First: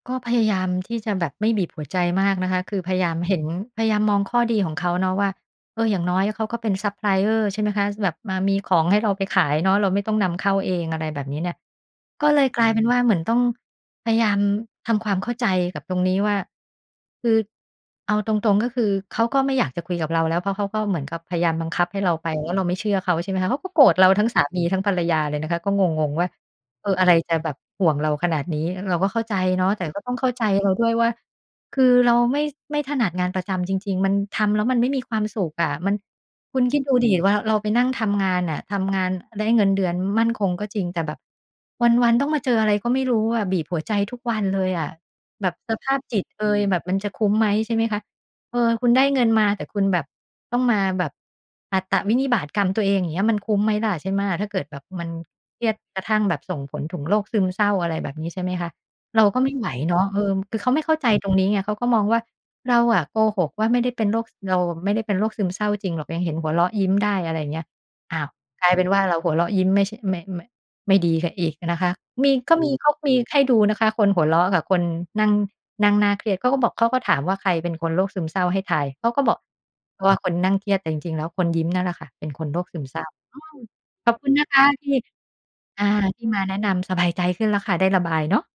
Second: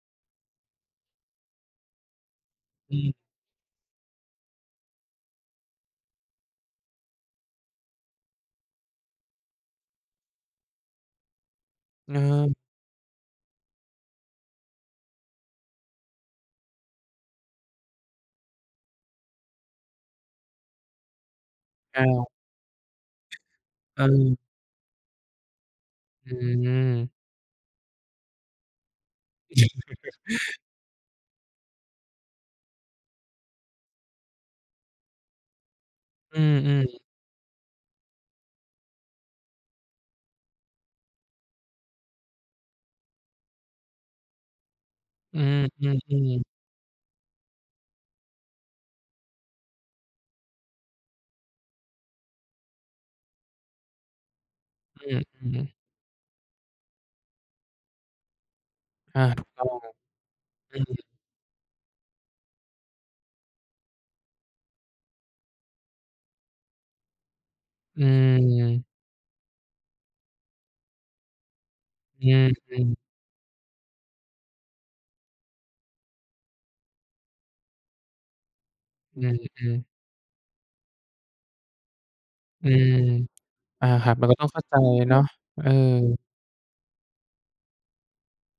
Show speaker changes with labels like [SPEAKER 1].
[SPEAKER 1] ก็พยายามที่จะแบบไม่บีบหัวใจมากนะคะ คือพ
[SPEAKER 2] อื
[SPEAKER 1] ยาย
[SPEAKER 2] ม
[SPEAKER 1] ามเห็น พยายามมองข้อดีของเขาเนาะว่า เออ อย่างน้อยเขาก็เป็นซัปพลายเออร์ ใช่ไหมคะ แบบมามีของให้เราไปขายเนาะ เราไม่ต้องนำเข้าเอง อะไรแบบนี้เนี่ย
[SPEAKER 2] เงิ
[SPEAKER 1] ก็เลย
[SPEAKER 2] ม
[SPEAKER 1] กลายเป็นว่า เหมือนต้องพยายามทำความเข้าใจกับตรงนี้ว่า คือ เอาตรง ๆ ก็คือเขาก็ไม่อยากจะคุยกับเราแล้ว เพราะเขาก็เหมือนกับพยายามบังคับ ให
[SPEAKER 2] อ
[SPEAKER 1] ้เรา
[SPEAKER 2] า
[SPEAKER 1] ไป แล้วเราไม่เชื่อเขา ใช่ไหมคะ เขาก็โกรธ
[SPEAKER 2] เ
[SPEAKER 1] เราทั้ง
[SPEAKER 2] ออ
[SPEAKER 1] สามีทั้งภรรยาเลยนะคะ ก็งง ๆ ว่
[SPEAKER 2] อ
[SPEAKER 1] า
[SPEAKER 2] ื
[SPEAKER 1] เออ อะไ
[SPEAKER 2] ม
[SPEAKER 1] รจะแบบห่วงเราขนาดนี้ เราก็เข้าใจเนาะ แต่ก็ต้องเข้าใจเราด้วยว่า คือเราไม่ ไม่ถนัดงานประจำจริง ๆ มันทำแล้ว มันไม่มีความสุขอะ มัน
[SPEAKER 2] อื
[SPEAKER 1] คุณ คิ
[SPEAKER 2] อ
[SPEAKER 1] ดด
[SPEAKER 2] ๆ
[SPEAKER 1] ูดิ ว่าเราไปนั่งทำงานอะ ทำงานได้เงินเดือนมั่นคงก็จริง แต่แบบวัน ๆ ต้องมาเจออะไรก็ไม่รู้อะ บีบหัวใจทุกวันเลยอะ
[SPEAKER 2] อื
[SPEAKER 1] แบบสภาพจิต
[SPEAKER 2] อ ๆ
[SPEAKER 1] เ
[SPEAKER 2] ๆ
[SPEAKER 1] อย แบบมันจะคุ้มไหม ใช่ไหมคะ เออ คุณได้เงินมา แต่คุณแบบต้องมาแบบอัตวินิบาตกรรมตัวเองอย่างเงี้ย มันคุ้มไหมล่ะ ใช่ไหม ถ้าเกิดแบบ
[SPEAKER 2] อ
[SPEAKER 1] ม
[SPEAKER 2] ื
[SPEAKER 1] ัน
[SPEAKER 2] ม อืม
[SPEAKER 1] เครียดกระทั่งแบบส่งผลถึงโรคซึมเศร้า อะไรแบบนี้ ใช่ไหมคะ
[SPEAKER 2] อ
[SPEAKER 1] เ
[SPEAKER 2] า
[SPEAKER 1] ราก็
[SPEAKER 2] ถู
[SPEAKER 1] ไ
[SPEAKER 2] ก
[SPEAKER 1] ม่
[SPEAKER 2] ต
[SPEAKER 1] ไ
[SPEAKER 2] ้อ
[SPEAKER 1] หว
[SPEAKER 2] ง
[SPEAKER 1] เนาะ เออ คือเขา
[SPEAKER 2] อื
[SPEAKER 1] ไม่เข้า
[SPEAKER 2] อ
[SPEAKER 1] ใจตรงนี้ไง เขาก็มองว่า เราอะโกหกว่าไม่ได้เป็นโรค เราไม่ได้เป็นโรคซึมเศร้าจริงหรอก ยังเห็นหัวเราะยิ้มได้ อะไรอย่างเงี้ย
[SPEAKER 2] อ
[SPEAKER 1] อ้าว กลาย เป็
[SPEAKER 2] ืม
[SPEAKER 1] นว่า เราหัวเราะยิ้มไม่ ช ไม่ ไม่ ไม่ดีซะอีกนะคะ
[SPEAKER 2] อื
[SPEAKER 1] มี
[SPEAKER 2] ม
[SPEAKER 1] ก็มี
[SPEAKER 2] อื
[SPEAKER 1] ก็
[SPEAKER 2] ม
[SPEAKER 1] มีให้ดูนะคะ คนหัวเราะกับคนนั่ง นั่งหน้าเครียด เขาก็บอก เขาก็ถามว่าใครเป็นคนโรคซึมเศร้าให้ทาย เขา
[SPEAKER 2] อ
[SPEAKER 1] ก
[SPEAKER 2] ื
[SPEAKER 1] ็บอก
[SPEAKER 2] อ ๆ
[SPEAKER 1] เพราะว่าคนนั่งเครียด แต่จริง ๆ แล้วคนยิ้มนั่นแหละค่ะเป็นคนโร
[SPEAKER 2] อ
[SPEAKER 1] ค
[SPEAKER 2] ื
[SPEAKER 1] ซึม
[SPEAKER 2] ม
[SPEAKER 1] เศร้า อืม
[SPEAKER 2] อาค
[SPEAKER 1] ข
[SPEAKER 2] รั
[SPEAKER 1] อ
[SPEAKER 2] บ
[SPEAKER 1] บ
[SPEAKER 2] ม
[SPEAKER 1] ค
[SPEAKER 2] ัน
[SPEAKER 1] ุณ
[SPEAKER 2] ก็
[SPEAKER 1] น
[SPEAKER 2] ต้อ
[SPEAKER 1] ะ
[SPEAKER 2] ง
[SPEAKER 1] ค
[SPEAKER 2] เข้า
[SPEAKER 1] ะ
[SPEAKER 2] ใจ
[SPEAKER 1] ที่
[SPEAKER 2] เนาะ เออ
[SPEAKER 1] อา ที่มาแนะนำ สบายใจขึ้นแล้วค่ะ ได้ระบายเนาะ